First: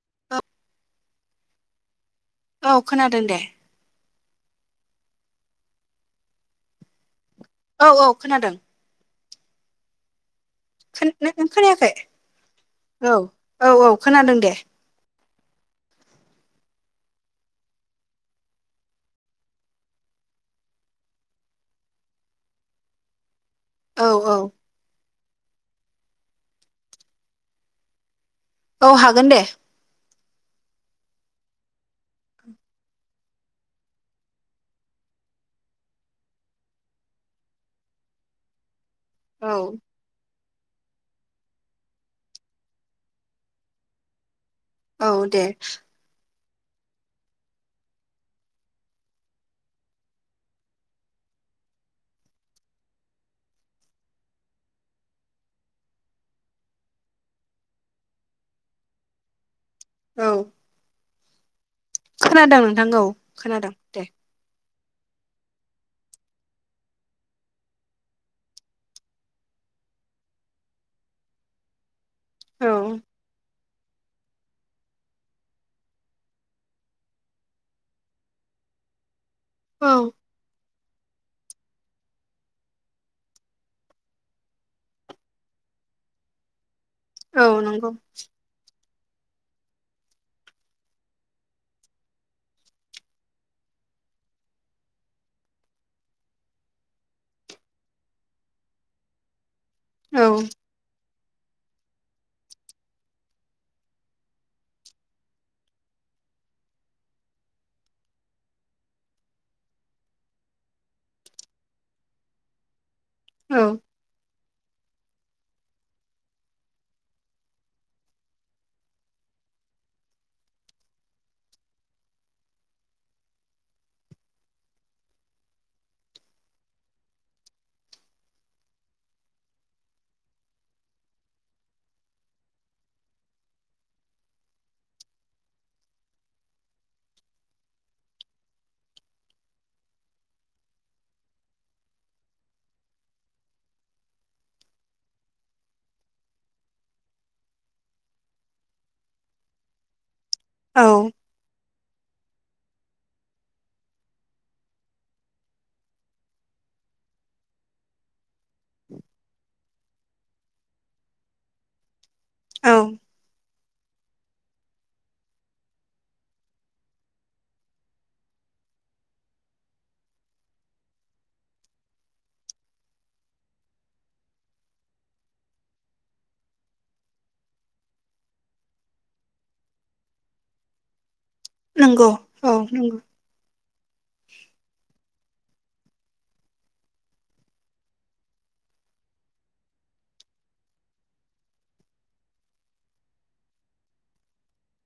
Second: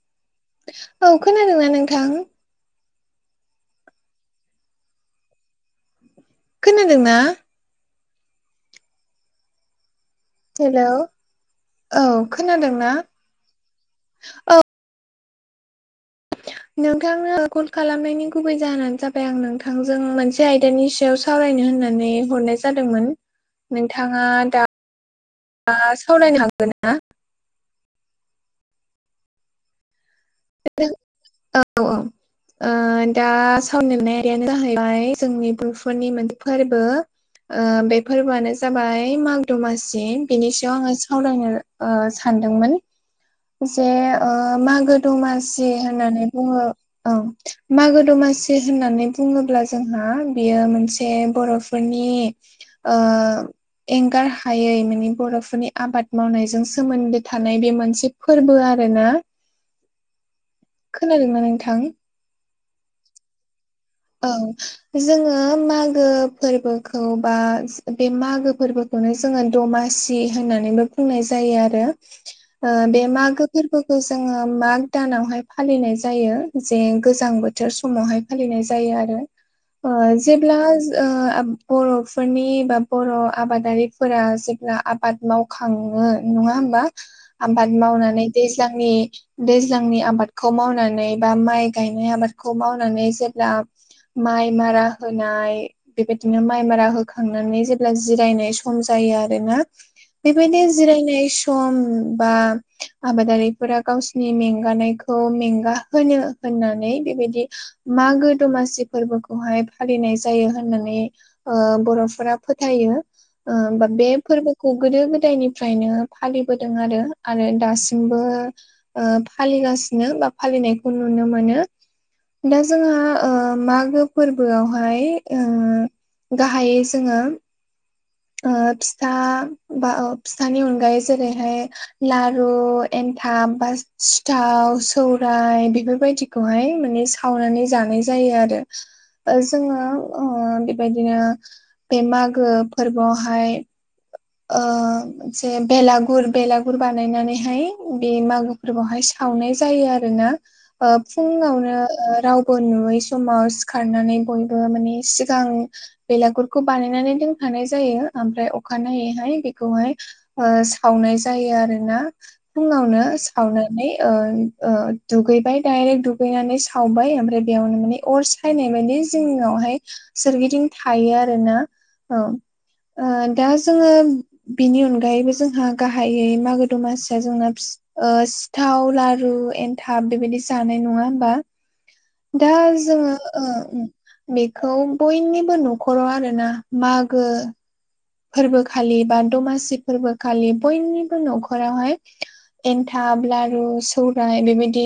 [unintelligible] औ खोनादोंना नोंथां? औ खोनादों दे खोनादोंना? औ औ खोनादों हेलौ [unintelligible] खोनायाखै औ खोनादोंना औ औ औ खोनादों दे नोंथांनो कल खालामनायनि गुबै जाहोनानो जाबाय आं नोंथांजों मोनसे आयदानि सायाव सावरायनो होननानै हरनाय जादोंमोन औ नोंथाङा औ दा सावरायनो हागोनना? औ हागोन दे [unintelligible] औ औ ओ दा सावरायनो लानाय आयदायानो जाहैबाय जोंनि बर'फोरनि मोनसे फोरबो ओ बे फोरबोआनो जाबाय औ माग-दमासि बेनि सायाव आङो सावरायनो ओ सानदोंमोन जे ओ औ दे मागो-दमासि होननानै बुङो औ मागो-दमासि होननानै बुङोब्ला जोंहा बियो मोनसे बर' फोरनि ओ एंगार हायै माने बर'फोरनि आबाद मावनायजों सोमोन्दो थानाय बे मोनसे फोरबो आरोना औ खोनादोंना नोंथां? खोनादों नोंथां औ खोनादों दे औ जोङो मागो फोरबोखौ बा बे मागो फोरबो खौनो जोङो दमासि होननानैबो बुंनाय जायो आरो औ ओ बे मागो फोरबोखौ जोङो माग दानावहाय फालिनाय जायो जे गोजां बोथोर समावहाय फालिनाय जा जायो आरो औ ओ जेब्ला ओ आब बर'फोरनि बा बर' आबादारिफोरा जेब्ला आबाद माव खाङो नङा होमबा औ आबाद नंगौ मावनानै दैज्लांनि दैज्लांनि आबादखौ मावनानै बा माइ गायनाय आबादखौ मावनानै जेब्ला माइ मारा होनाय बेबायदिनो माइ मारा होखांनानै जेब्ला जिरायनाय सम जायो आरोना औ बेबायदि जिरायनाय सम बा आबादारिफोरा गावसोरनि मेंगानायखौ मेंगा होनो होननानै बेबायदि मागो दमासि फोरबोखौहाय फालिनाय जायो होननानै ओ बर'फोरा फोथायो ओ औ बा बे फोरबो खौ गोदो-गोदायनिफ्रायनो फालिबोदों आरो आरो दासिमबो ओ फालिगासिनो बा फालिनायखौ नुनो मोनो दा जोंहा ओ मागो फोरबोआवहाय ओ गाहायै जोङो ओ फिथा बा फिथानि अनगायै जेरैहाय लारु एनथाब बा सिथाव सौराय बेफोरबायदिखौहाय माने खावनानै जानाय जायो आरो ओ जोङो ओ बेबायदिनो बे मागो फोरबोआवहाय ओ जे बेलागुर बेलागुर बानायनानैहाय बे मागो फोरखौहाय सावनाय‌ जायो आरोना औ ओ फुङावनो‌ ओ रावबो‌ बो नुयै समाव सिखारनानै बयबो माने सिगां बेलागुरखौ बानायनानै दोन दोनखानाय जायो आमफ्राय अखानायैहाय बेखौहाय ओ सावनाय जायो आरोना औ फुंआवनो सावना नानै ओ ओ दुगैबाय डाइरेक्ट दुगैनानै सावबाय आमफ्राय बेयावनो माने अर सायनाय मानि जिनिआवहाय सोरगिदिं थायो आरोना औ ओ दा जोङो बिनि अनगायैबो जोंहा गाहायै मागो दमासिआ जोंना फि ओ सिथाव लारु एनथाब बेदिनो जानाय नङा होनबा नोंगौ दा जोङो ओ बेखौ बयनिबो न'खराव आरोना मागो फोरबोखालि बा दमासि फोरबोखालि बयनिबो न'खरावहाय एन्थाब लारु सौराय बेबायदि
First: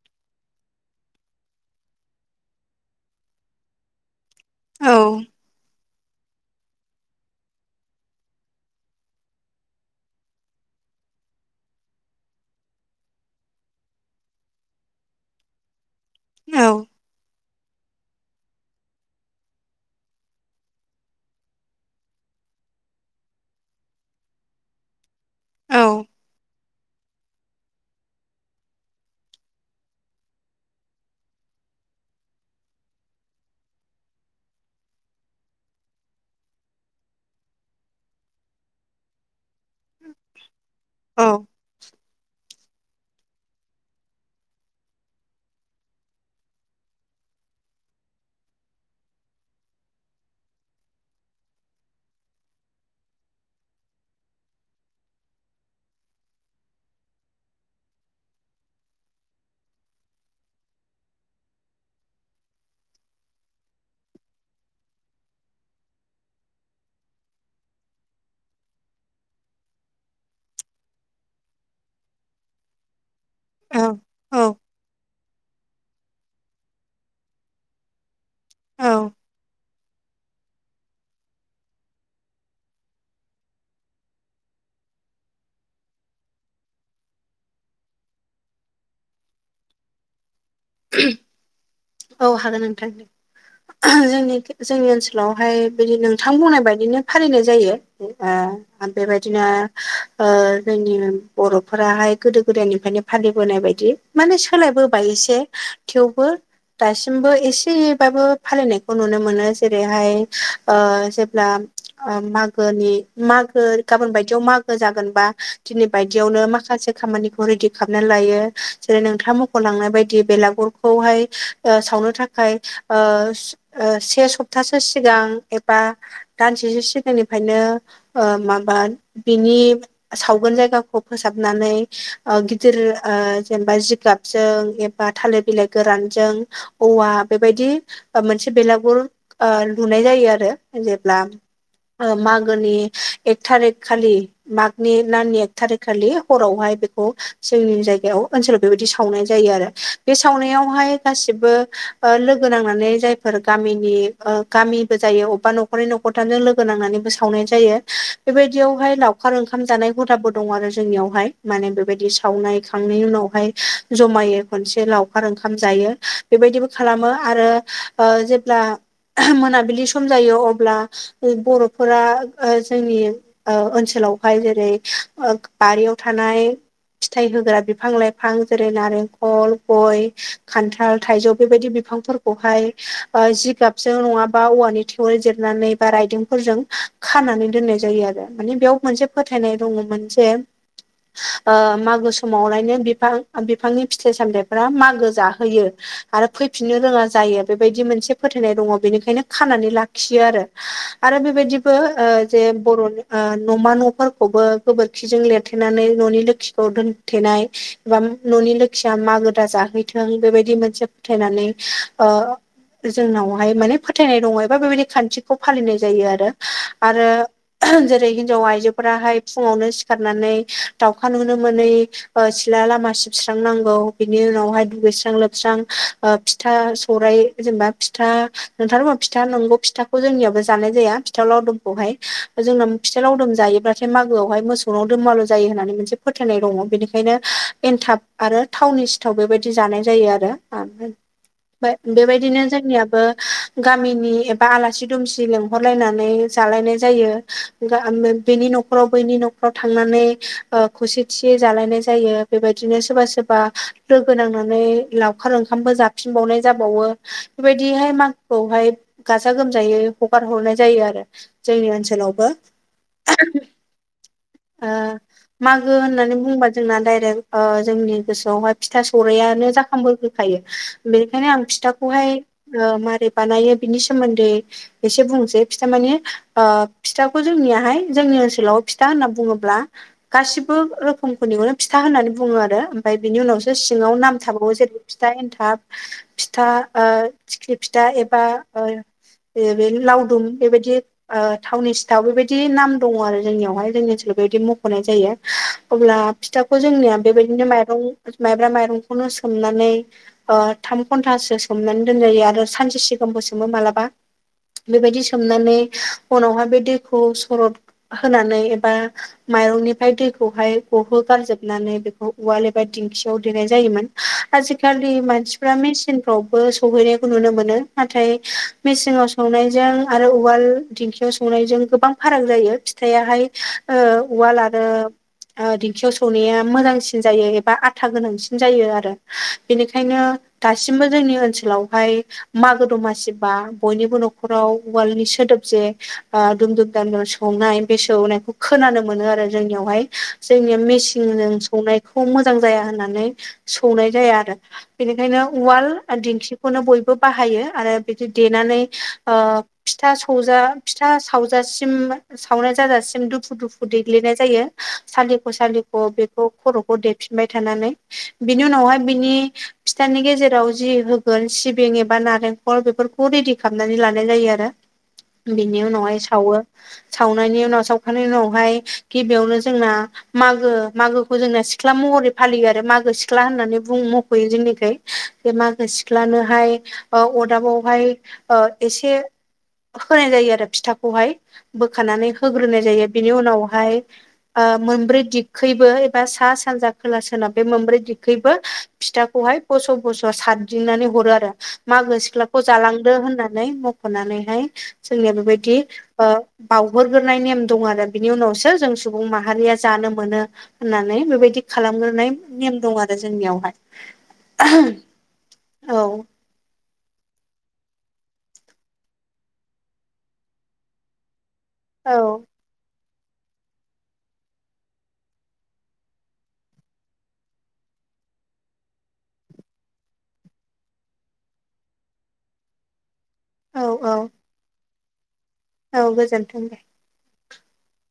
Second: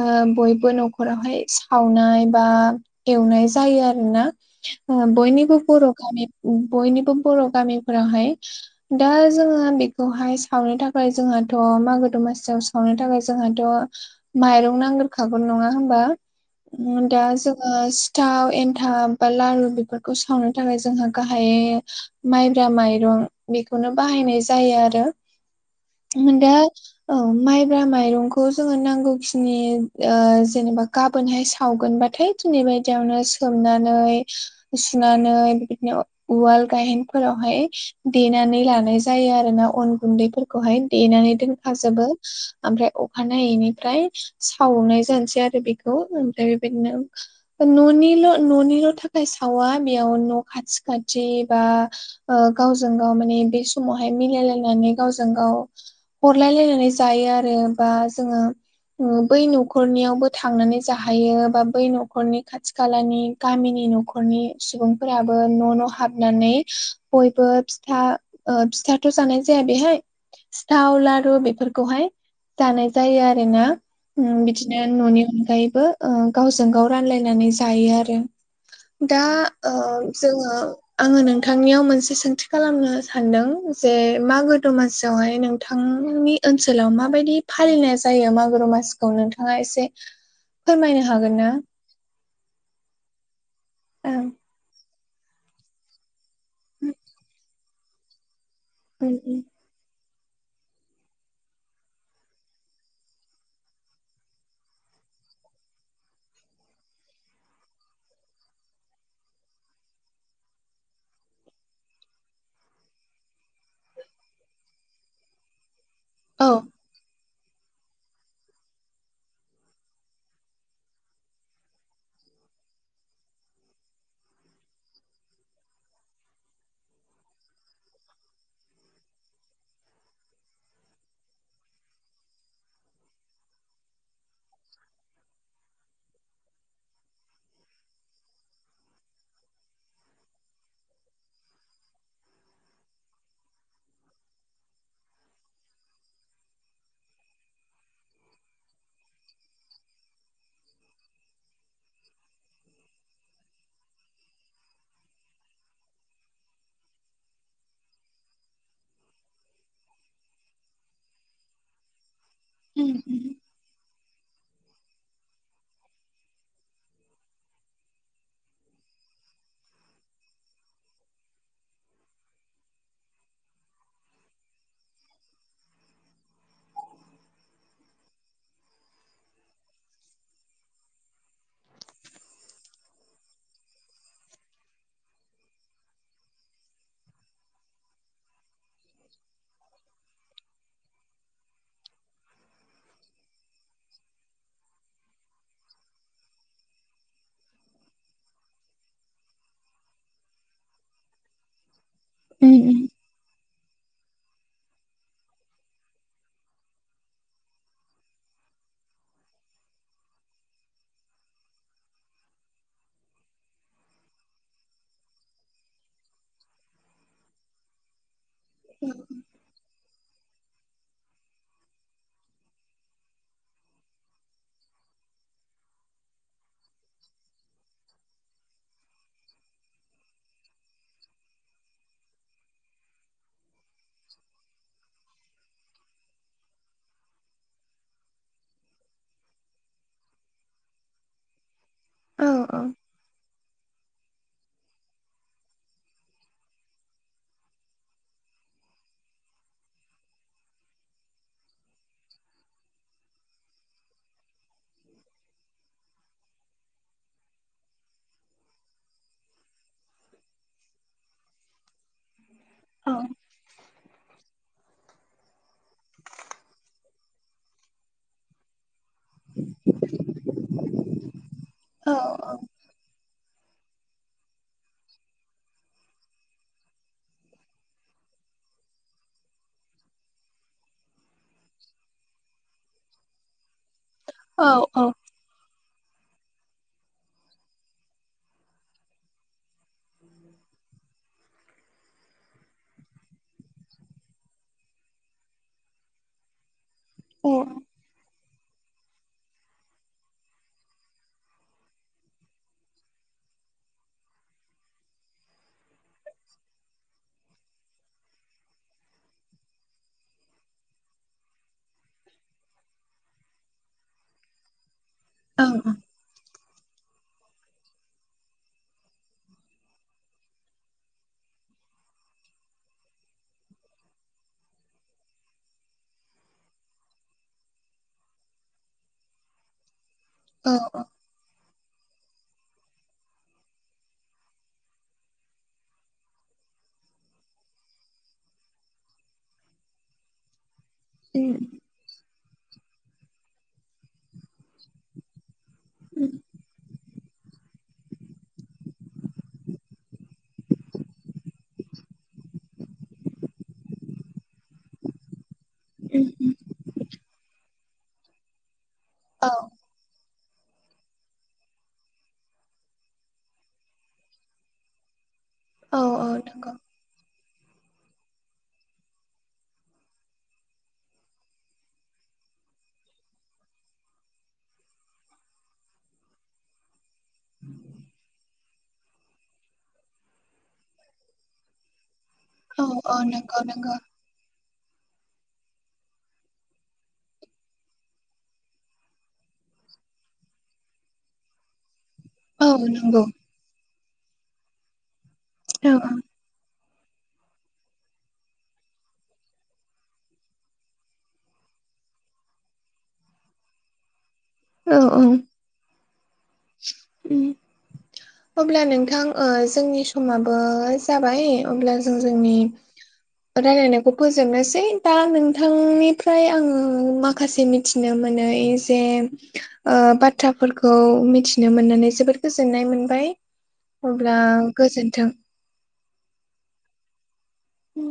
ओ बयबो न'खरावहाय सा सावनाय बा एवनाय जायो आरोना औ ओ बयनिबो बर' गामि बयनिबो बर' गामिफोरावहाय दा जोङो बेखौहाय सावनो थाखाय जोंहाथ' मागो दमासिआव सावनो थाखाय जोंहाथ' माइरं नांगोरखागौ नङा होनबा औ ओ दा जोङो सिथाव एनथाब बा लारु बेफोरखौ सावनो थाखाय जोंहा गाहायै माइब्रा माइरं बेखौनो बाहायनाय जायो आरो औ दा औ माइब्रा माइरंखौ जोङो नांगौखिनि ओ जेनोबा गाबोनहाय सावगोनबाथाय दिनै बादिआवनो सोमनानै सुनानै बिदिनो उवाल गाहेन फोरावहाय देनानै लानाय जायो आरो ना अन गुनदैफोरखौहाय देनानै औ दोनखाजोबो आमफ्राय अखानायैनिफ्राय सावनाय जानोसै आरो बेखौ ओमफ्राय बेबायदिनो न'निल' न'निल' थाखाय सावा बेयाव न' खाथि खाथि बा ओ गावजों गाव माने बे समावहाय मिलायलायनानै गावजों गाव हरलायलायनानै जायो आरो बा जोङो ओ बै न'खरनिआवबो थांनानै जाहैयो बा बै न'खरनि खाथि खालानि गामिनि न'खरनि सुबुंफोराबो न' न' हाबनानै बयबो फिथा ओ फिथाथ' जानाय जाया बेहाय सिथाव लारु बेफोरखौहाय जानाय जायो आरो ना औ ओ बिदिनो न'नि अनगायैबो ओ गावजों गाव रानलायनानै जायो आरो औ दा ओ जोङो आङो नोंथां नोंथांनिआव मोनसे सोंथि खालामनो सानदों जे मागो दमासियावहाय नोंथांनि ओनसोलाव माबायदि फालिनाय जायो मागो दमासिखौ नोंथांआ एसे फोरमायनो हागोन ना? औ हागोन नोंथां ओह ओं जोंनि जोंनि ओनसोलावहाय बिदिनो नोंथां बुंनाय बायदिनो फालिनाय जायो ओ‌ बेबायदिनो ओ‌ जोंनि बर'फोराहाय गोदो गोदायनिफ्रायनो फालिबोनाय बायदि मानि सोलायबोबाय एसे थेवबो दासिमबो एसेबाबो फालिनायखौ नुनो मोनो जेरैहाय ओ जेब्ला मागोनि मागो गाबोन बायदिआव मागो जागोनबा दिनै बायदिआवनो औ माखासे खामानिखौ खौ रेडि खालामनानै लायो जेरै नोंथांआ मख'लांनाय बायदि बेलागुरखौहाय ओ सावनो थाखाय ओ ओ से सप्तासो सिगां एबा दानसेसो सिगांनिफ्रायनो ओ‌ माबा बिनि सावगोन जायगाखौ फोसाबनानै गिदिर जेनेबा जिगाब जों एबा थालिर बिलाइ गोरानजों औवा बेबायदि मोनसे बेलागुर लुनाय जायो आरो जेब्ला मागोनि एक थारिख खालि मागनि नाननि एक थारिख खालि हरावहाय बेखौ जोंनि जायगायाव ओनसोलाव बेबायदि सावनाय जायो आरो बे सावनायावहाय गासिबो लोगो नांनानै जायफोर गामिनि गामिबो जायो अबेबा नखर नखरनै न'खरथामजों लोगो नांनानैबो सावनाय जायो बेबायदियावहाय लावखार ओंखाम जानाय हुदा दं आरो जोंनियावहाय माने बेबायदि सावनाय खांनायनि उनावहाय जमायै खनसे लावखार ओंखाम जायो बेबायदिबो खालामो आरो जेब्ला मोनाबिलि सम जायो अब्ला बर'फोरा जोंनि ओनसोलावहाय जेरै बारियाव थानाय फिथाइ होग्रा बिफां लाइफां जेरै नारेंखल गय खान्थाल थाल थाइजौ बेबायदि बिफांफोरखौहाय जिगाबजों नङाबा औवानि थेवोल जिरनानै बा राइदिफोरजों खानानै दोननाय जायो आरो मान बेयाव मोनसे फोथायनाय दङमोन जे मागो समाव रायनो बिफां बिफांनि फिथाइ सामथाइफोरा मागो जाहोयो आरो फैफिननो रोङा जायो बेबायदि मोनसे फोथायनाय दङ बेनिखायनो खानानै लाख खियो आरो आरो बेबायदिबो जे बर'नि न'मा न'फोरखौबो गोबोरखिजों लिरथेनानै न'नि लोखिखौ दोनथेनाय बा न'नि लोखिया मागोदा जाहैथों बेबायदि मोनसे फोथायनानै जोंनावहाय माने फोथायनाय दङ एबा बेबायाददि खान्थिखौ फालिनाय जायो आरो आरो जेरै हिनजाव आइजोफोराहाय फुङावनो सिखारनानै दाउखा नुनो मोनै सिथला लामा सिबस्रां नांगौ बिनि उनावहाय दुगैस्रां लोबस्रां फिथा सौरायाइ जेनेबा फिथा नोंथारा फिथा नंगौ फिथा जोंनियाव जानाय जाया फिथाव लावदुमखौहाय जों फिथा लावदुम जायोब्लाथाय मागोआवहाय मोसौ ङाव दोमालु जायो होननानै मोनसे फोथायनाय दङ बेनिखायनो एनथाब आरो थावनि बेबायदि जानाय जायो आरो बेबायदिनो जोंनियाबो गामि गामिनि एबा आलासि दुमसि लेंंहरनानै जालायनाय जायो बेनि न'खराव बैनि न'खराव थांनानै खौसेथियै जालायनाय जायो बेबायदिनो सोरबा सोरबा लोगो नांनानै ला अखार ओंखामबो जाफिनबावनाय जाबावो बेबायदिहाय मागोखौहाय गाजा गोमजायै हगार हरनाय जायो आरो जोंनि ओनसोलावबो ओ [inaudible] मागो होननानै बुंबा जोंना दडायरेक्ट जोंनि गोसोआवहाय फिथा सौरायानो जाखांबो खायो बेनिखायनो आं फिथाखौहाय औ माबारै बानायो बिनि सोमोन्दै एसे बुंनोसै फिथा माने फिथाखौ जोंनियाहाय जोंनि ओनसोलाव फिथा होनना बुङोब्ला गासिबो रोखोमखौनिखौनो फिथा होननानै बुङो आरो ओमफ्राय बेनि उनाव सो सिङाव नाम थाबावो औ जेरै फिथा एन्थाब फिथा थिख्रि फिथा एबा बे लावदुम बेबायदि थावनि सिथाव बेबायदि नाम दङ' आरो जोंनियावहाय जोंनि बेबायदि मख'नाय जायो अब्ला फिथाखौ जोंनिया बेबायदिनो माइरं माइब्रा माइरंखौनो सोमनानै थाम घन्टासो सोमनानै दोनजायो आरो सानसे सिगांबो सोमो मालाबा बेबायदि सोमनानै उनावहााय बे दैखौ सरद होनानै एबा माइरंनिफ्राय दैखौहाय गहो गारजोबनानै बेखौ उवाल एबा दिंखियाव देनाय जायोमोन आजिखाालि मानसिफोरा मेसिन आवबो सहैनायखौ नुनो मोन नाथाय मेसेनाव संनायजों आरो उवाल दिंखियाव स संनायजों गोबां फाराग जायो फिथायाहाय ओ उवाल आरो दिंखियाव सौनाया मोजांसिन जायो एबा आथा गोनांसिन जायो आरो बेनिखायनो औ दासिमबो जोंनि ओनसोलावहाय मागो दमासि बा बयनिबो न'खराव उवालनि सोदोब जे दुमदुम दाम दाम सौनाय बे सौनायखौ खोनानो मोनो आरो जोंनियावहाय जोंनिया मेचिनजों सौनाय खौ मोजां जाया होननानै सौनाय जाया आरो बेनिखायनो उवाल दिंखिखौनो बयबो बाहायो आरो बिदि देनानै ओ फिथा सौजा फिथा सावजासिम सावनाय जाजासिम दु हुदुफु देग्लिनाय जायो सालिख' सालिख' बेखौ खर'खौ देफिनबाय थानानै बिनि उनावहाय बिनि फिथानि गेजेराव जि होगोन सिबिं एबा नारेंखल बेफोरखौ रेडि खालामनानै लानाय जायो आरो बेनि औ उनावहाय औ सावो नंगौ सावनायनि उनाव साव खांनायनि उनावहाय गिबियावनो जोंना मागो मागोखौ जोंना सिख्ला महरै फालियो आरो मागो सिख्ला होननानै बुं मख'यो जोंनिखै बे मागो सिख्लानोहाय ओ अरदाबावहाय ओ एसे होनाय जायो आरो फिथाखौहाय बोखानानै होग्रोनाय औ जायो औ बिनि नंगौ उनावहाय नंगौ मोनब्रै दिखैबो एबा सा सानजा खोला सोनाब बे मोनब्रै दिखैबो फिथाखौहाय बोस' बस' सारदिंनानै हरो आरो मागो सिख्ला खौ औ जालांदो नंगौ होननानै मख'नानैहाय जोंनिया बेबायदि औ ओ बावहरग्रोनाय नेम दं आरो बिनि उनावसो जों सुबुं माहारिया जानो मोनो होननानै बेबायदि खालामग्रोनाय नेम दं आरो जोंनियावहाय औ औ अब्ला नोंथां जोंनि समाबो जाबाय अब्ला जों औ जोंनि रायलायनायखौ फोजोबनोसै दा नोंथांनिफ्राय आङो माखासे थिनो मोनै जे बाथ्राफोरखौ मिथि नो मोननानै जोबोद गोजोननाय मोनबाय औ औ अब्ला गोजोन्थों औ गोजोन्थों दे उम